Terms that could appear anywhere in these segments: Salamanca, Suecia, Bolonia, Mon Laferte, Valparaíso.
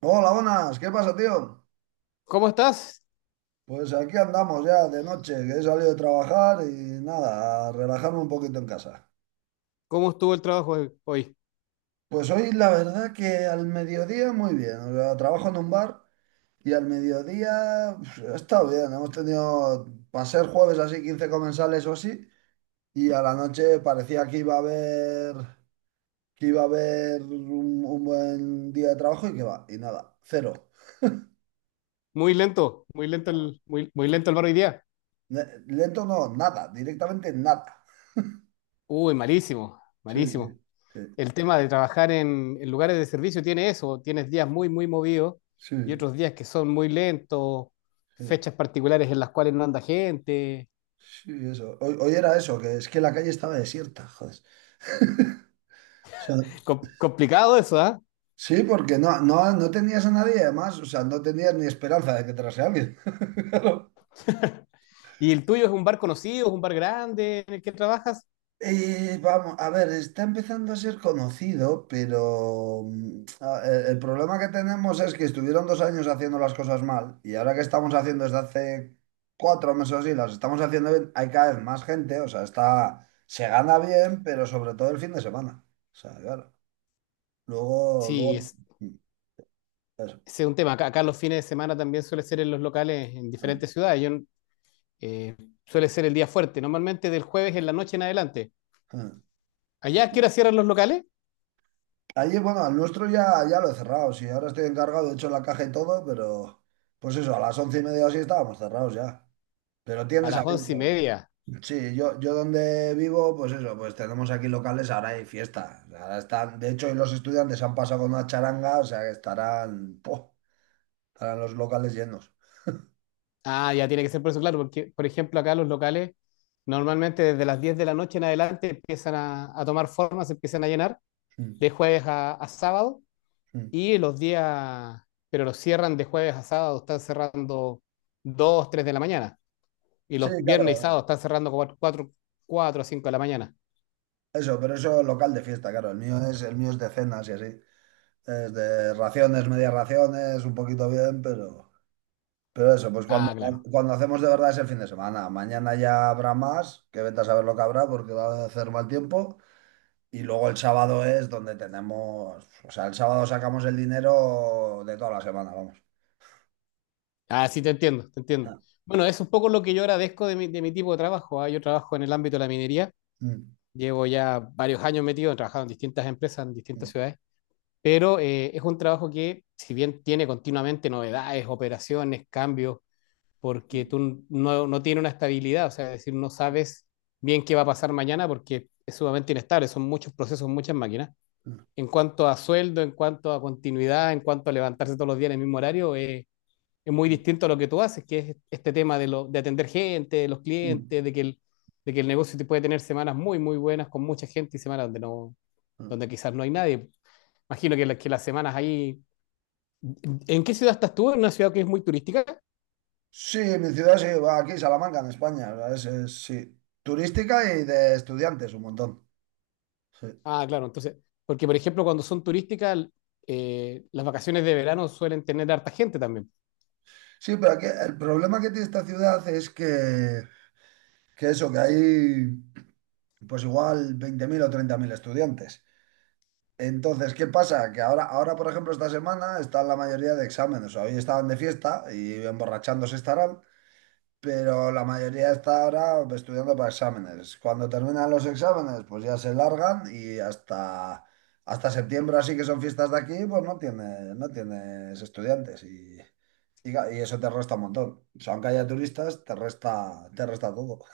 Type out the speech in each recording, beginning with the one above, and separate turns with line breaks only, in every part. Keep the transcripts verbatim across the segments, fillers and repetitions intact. Hola, buenas, ¿qué pasa, tío?
¿Cómo estás?
Pues aquí andamos ya de noche, que he salido de trabajar y nada, a relajarme un poquito en casa.
¿Cómo estuvo el trabajo hoy? hoy?
Pues hoy la verdad que al mediodía muy bien, o sea, trabajo en un bar y al mediodía pues, ha estado bien, hemos tenido, para ser jueves así, quince comensales o así, y a la noche parecía que iba a haber, que iba a haber un, un buen día de trabajo y que va, y nada, cero.
Muy lento, muy lento el, muy, muy lento el bar hoy día.
Ne- Lento no, nada, directamente nada.
Uy, malísimo,
Sí,
malísimo.
sí, sí,
El tema de trabajar en, en lugares de servicio tiene eso, tienes días muy, muy movidos
sí.
y otros días que son muy lentos,
Sí,
fechas particulares en las cuales no anda gente.
sí, eso. Hoy, hoy era eso, que es que la calle estaba desierta, joder. O sea,
Com- complicado eso, ¿ah?
sí, porque no, no, no tenías a nadie, además, o sea, no tenías ni esperanza de que entrase alguien. Claro.
¿Y el tuyo es un bar conocido, es un bar grande en el que trabajas?
Y vamos, a ver, está empezando a ser conocido, pero mm, a- el, el problema que tenemos es que estuvieron dos años haciendo las cosas mal y ahora que estamos haciendo desde hace cuatro meses o así, las estamos haciendo bien, hay cada vez más gente, o sea, está, se gana bien, pero sobre todo el fin de semana. O sea, claro. Luego,
Sí,
luego,
es,
eso.
ese es un tema. Acá, acá los fines de semana también suele ser en los locales en
Ah,
diferentes ciudades. Yo eh, Suele ser el día fuerte, normalmente del jueves en la noche en adelante.
ah.
¿Allá a qué hora cierran los locales?
Allí, bueno, al nuestro ya, ya lo he cerrado. Sí, ahora estoy encargado, de hecho, la caja y todo, pero pues eso, a las once y media o así estábamos cerrados ya. Pero
A
tienes
las once y
abierto.
media.
Sí, yo, yo donde vivo, pues eso, pues tenemos aquí locales, ahora hay fiesta. O sea, ahora están, de hecho, hoy los estudiantes han pasado con una charanga, o sea que estarán, ¡puf! Estarán los locales llenos.
Ah, ya tiene que ser por eso, claro, porque por ejemplo acá los locales normalmente desde las diez de la noche en adelante empiezan a, a tomar forma, se empiezan a llenar
Mm,
de jueves a, a sábado
mm.
y los días, pero los cierran de jueves a sábado, están cerrando dos, tres de la mañana y
Sí,
los viernes y sábados
claro,
están cerrando cuatro, cuatro a cinco de la mañana.
eso, pero eso local de fiesta, claro. El mío es, el mío es de cenas y así. Es de raciones, medias raciones, un poquito bien, pero, pero eso, pues cuando,
Ah, claro.
cuando hacemos de verdad es el fin de semana. Mañana ya habrá más, que vete a saber lo que habrá porque va a hacer mal tiempo. Y luego el sábado es donde tenemos, o sea, el sábado sacamos el dinero de toda la semana, vamos.
Ah, sí, te entiendo, te entiendo. Bueno, es un poco lo que yo agradezco de mi, de mi tipo de trabajo, ¿ah? Yo trabajo en el ámbito de la minería.
Mm,
Llevo ya varios años metido, he trabajado en distintas empresas, en distintas
mm,
ciudades, pero eh, es un trabajo que, si bien tiene continuamente novedades, operaciones, cambios, porque
mm,
tú no, no tienes una estabilidad, o sea, es decir, no sabes bien qué va a pasar mañana porque es sumamente inestable, son muchos procesos, muchas máquinas. En cuanto a sueldo, en cuanto a continuidad, en cuanto a levantarse todos los días en el mismo horario, es es muy
mm,
distinto a lo que tú haces, que es este tema de, lo, de atender gente, de los
mm,
clientes, de que, el, de que el negocio te puede tener semanas muy, muy buenas con mucha gente y semanas donde, no,
mm.
donde quizás no hay nadie. Imagino que, la, que las semanas ahí... ¿En qué ciudad estás tú? ¿En una ciudad que es muy turística?
Sí, mi ciudad sí, va aquí, Salamanca, en España. O sea, Es, es, sí, turística y de estudiantes, un montón. Sí.
Ah, claro, entonces, porque por ejemplo cuando son turísticas, eh, las vacaciones de verano suelen tener harta gente también.
Sí, pero aquí el problema que tiene esta ciudad es que, que eso, que hay pues igual veinte mil o treinta mil estudiantes. Entonces, ¿qué pasa? Que ahora, ahora, por ejemplo, esta semana están la mayoría de exámenes. O sea, hoy estaban de fiesta y emborrachándose estarán, pero la mayoría está ahora estudiando para exámenes. Cuando terminan los exámenes, pues ya se largan y hasta, hasta septiembre, así que son fiestas de aquí, pues no tiene, no tienes estudiantes. y y, ca- y eso te resta un montón. O sea, aunque haya turistas, te resta, te resta todo.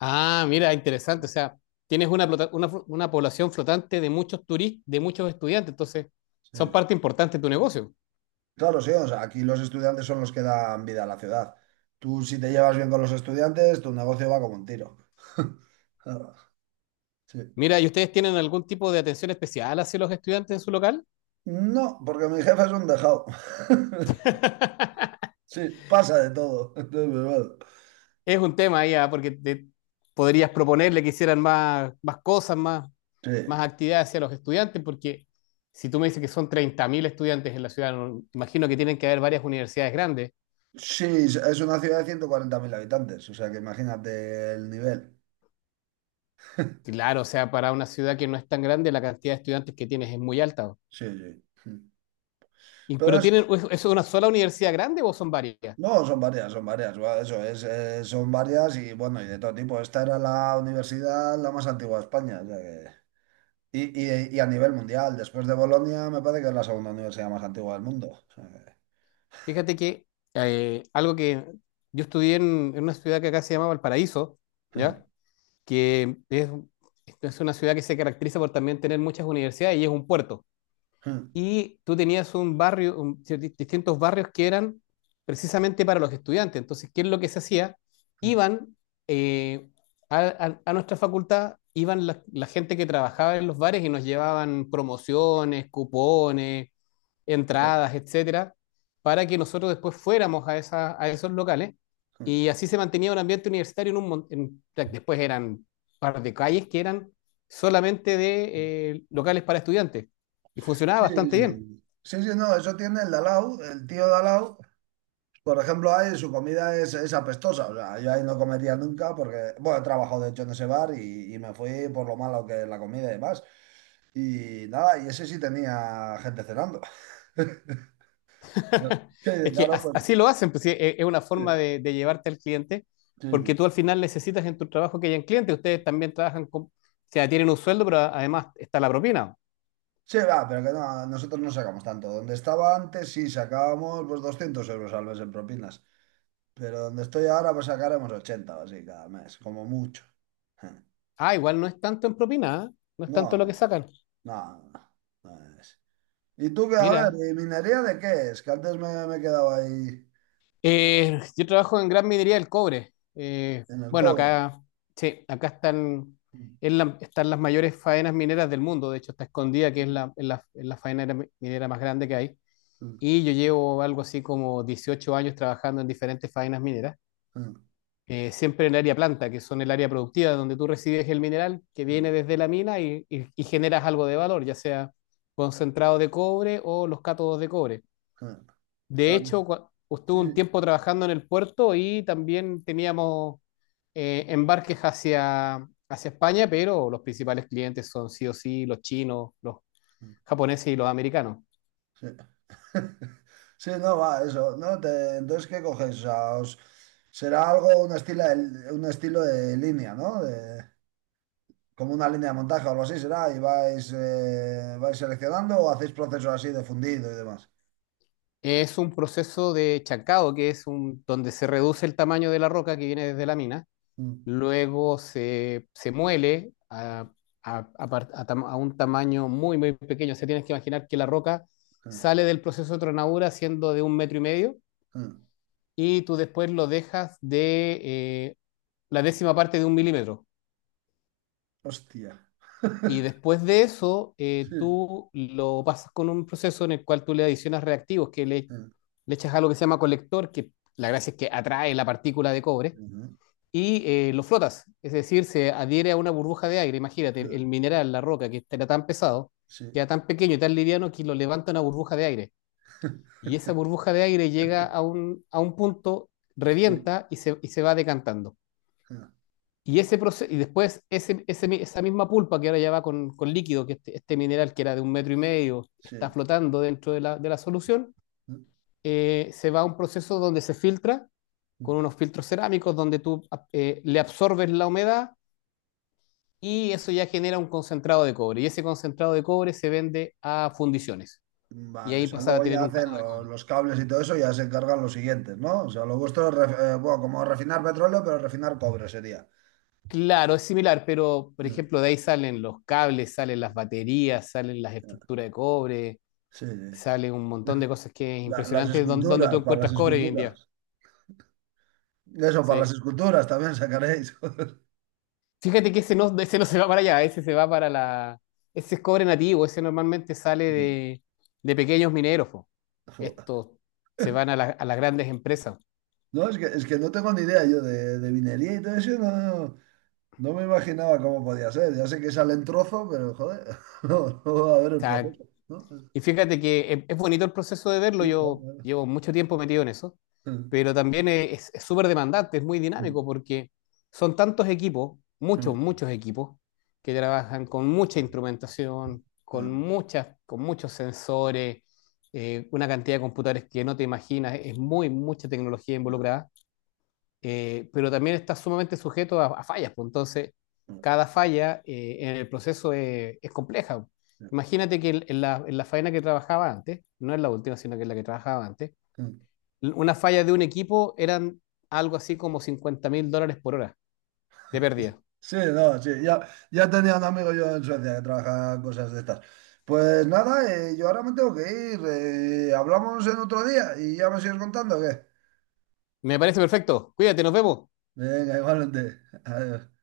Ah, mira, interesante, o sea, tienes una, plota- una, una población flotante de muchos turistas, de muchos estudiantes, entonces son
Sí.
parte importante de tu negocio.
Claro, sí, o sea, aquí los estudiantes son los que dan vida a la ciudad. Tú, si te llevas bien con los estudiantes, tu negocio va como un tiro. Claro, sí.
Mira, ¿y ustedes tienen algún tipo de atención especial hacia los estudiantes en su local?
No, porque mi jefe es un dejado. Sí, pasa de todo. Entonces, pues, bueno,
Es un tema ya, porque te- podrías proponerle que hicieran más, más cosas, más,
sí.
más actividades hacia los estudiantes, porque si tú me dices que son treinta mil estudiantes en la ciudad, no- imagino que tienen que haber varias universidades grandes.
Sí, es una ciudad de ciento cuarenta mil habitantes, o sea que imagínate el nivel.
Claro, o sea, para una ciudad que no es tan grande, la cantidad de estudiantes que tienes es muy alta.
Sí, sí.
Y-
Pero
pero
es,
tienen, ¿es es una sola universidad grande o son varias?
No, son varias, son varias, va, eso es, eh, son varias y bueno, y de todo tipo. Esta era la universidad la más antigua de España, o sea que... Y, y- y a nivel mundial, después de Bolonia, me parece que es la segunda universidad más antigua del mundo. O sea
Fíjate que eh, algo que yo estudié en, en una ciudad que acá se llama Valparaíso, ¿ya?
que...
Que es, es una ciudad que se caracteriza por también tener muchas universidades y es un puerto y tú tenías un barrio, un- distintos barrios que eran precisamente para los estudiantes. Entonces, ¿qué es lo que se hacía? Iban eh, a, a- a nuestra facultad, iban la, la gente que trabajaba en los bares y nos llevaban promociones, cupones, entradas, etcétera, para que nosotros después fuéramos a, esa- a esos locales. Y así se mantenía un ambiente universitario en un en- después eran un par de calles que eran solamente de eh, locales para estudiantes. Y funcionaba
Sí,
bastante bien.
sí. Sí, sí, no, eso tiene el Dalao, el tío Dalao. Por ejemplo, ahí su comida es, es apestosa. O sea, yo ahí no comería nunca porque, bueno, he trabajado de hecho en ese bar y, y me fui por lo malo que es la comida y demás. Y nada, y ese sí tenía gente cenando. Que
es que
claro, pues.
así lo hacen, pues, sí, e-, es una forma
Sí,
de, de llevarte al cliente,
sí,
porque
sí.
tú al final necesitas en tu trabajo que hayan clientes. Ustedes también trabajan con, o sea, tienen un sueldo, pero además está la propina.
Sí, va, pero que no, nosotros no sacamos tanto. Donde estaba antes, sí, sacábamos pues doscientos euros al mes en propinas. Pero donde estoy ahora, pues sacaremos ochenta o así cada mes, como mucho.
Ah, igual no es tanto en propina, ¿ah? No es tanto lo que
No,
sacan.
no, no es. Y tú qué a ver,
Mira,
¿y minería de qué es? Que antes me, me he quedado ahí
eh, yo trabajo en gran minería del cobre. Eh,
en el
bueno,
cobre.
acá, sí, acá están,
Mm,
es la- están las mayores faenas mineras del mundo. De hecho, está escondida, que es la, es la, es la faena minera más grande que hay.
mm,
Y yo llevo algo así como dieciocho años trabajando en diferentes faenas mineras,
mm,
eh, siempre en el área planta, que son el área productiva, donde tú recibes el mineral que
mm,
viene desde la mina y, y- y generas algo de valor, ya sea concentrado de cobre o los cátodos de cobre.
mm. O
De
sea, que-
hecho, cua- estuve
sí,
un
sí.
tiempo trabajando en el puerto y también teníamos eh, embarques hacia, hacia España, pero los principales clientes son sí o sí los chinos, los
Mm,
japoneses y los americanos.
sí, sí, no, va, eso, ¿no? Te- entonces, ¿qué coges? O sea, os- será algo, un estilo, de, un estilo de línea, ¿no? De- como una línea de montaje o algo así será, y vais, eh, vais seleccionando o hacéis procesos así de fundido y demás.
Es un proceso de chancado, que es un, donde se reduce el tamaño de la roca que viene desde la mina,
Mm,
luego se, se muele a, a- a par- a tam- a un tamaño muy, muy pequeño. O sea, tienes que imaginar que la roca
mm,
sale del proceso de tronadura siendo de un metro y medio
mm.
y tú después lo dejas de eh, la décima parte de un milímetro.
Hostia.
Y después de eso, eh,
Sí.
tú lo pasas con un proceso en el cual tú le adicionas reactivos, que le,
Mm,
le echas algo que se llama colector, que la
sí.
gracia es que atrae la partícula de cobre,
Ujú,
y eh, lo flotas. Es decir, se adhiere a una burbuja de aire. Imagínate,
mm,
el mineral, la roca, que este era tan pesado,
sí.
que era tan pequeño y tan liviano que lo levanta una burbuja de aire. Y esa burbuja de aire llega a un, a un punto,
Sí,
revienta y se, y se va decantando.
ah,
Y, ese proceso, y después ese, ese- esa misma pulpa que ahora ya va con, con, líquido, que este, este mineral que era de un metro y medio está
sí.
flotando dentro de la, de la solución, eh, se va a un proceso donde se filtra con unos filtros cerámicos donde tú eh, le absorbes la humedad y eso ya genera un concentrado de cobre. Y ese concentrado de cobre se vende a fundiciones y
Vale, o
ahí
sea,
pasa a
luego
tener
ya
un
hacen
cátodo de
lo-
cobre.
los cables y todo eso, ya se encargan los siguientes, ¿no? O sea, lo vuestro es, ref- eh, bueno, como refinar petróleo, pero refinar cobre sería.
Claro, es similar, pero por
Ah,
ejemplo de ahí salen los cables, salen las baterías, salen las
claro.
estructuras de cobre.
Sí, sí.
Sale un montón de cosas que es
La- las
impresionante don- donde tú
esculturas, para las
encuentras cobre hoy en día.
esculturas. Eso, para las
Sí.
esculturas también sacaréis.
Fíjate que ese no, ese no se va para allá, ese se va para la... Ese es cobre nativo, ese normalmente sale
Sí.
de, de pequeños mineros. Po.
Joder.
Estos se van a, la- a las grandes empresas. O
No, es que, es que no tengo ni idea yo de, de minería y todo eso, no, no, no. No me imaginaba cómo podía ser. Ya sé que sale en trozo, pero joder, no, no va a ver el
sea,
proceso, ¿no?
y fíjate que es, es bonito el proceso de verlo,
Sí, claro,
yo
claro.
llevo mucho tiempo metido en eso,
Sí,
pero también es es súper demandante, es muy dinámico porque son tantos equipos, muchos, muchos equipos, que trabajan con mucha instrumentación, con, muchas, con muchos sensores, eh, una cantidad de computadores que no te imaginas, es muy, mucha tecnología involucrada eh, pero también está sumamente sujeto a, a fallas, pues entonces cada falla eh, en el proceso es, es compleja. Imagínate que en en la, en la faena que trabajaba antes, no es la última, sino que es la que trabajaba antes, l- una falla de un equipo eran algo así como cincuenta mil dólares por hora de pérdida.
no, sí, ya, ya tenía un amigo yo en Suecia que trabajaba cosas de estas. Pues nada, eh, yo ahora me tengo que ir. Eh, hablamos en otro día y ya me sigues contando, ¿o qué?
Me parece perfecto. Cuídate, nos vemos.
Venga, igualmente. Adiós.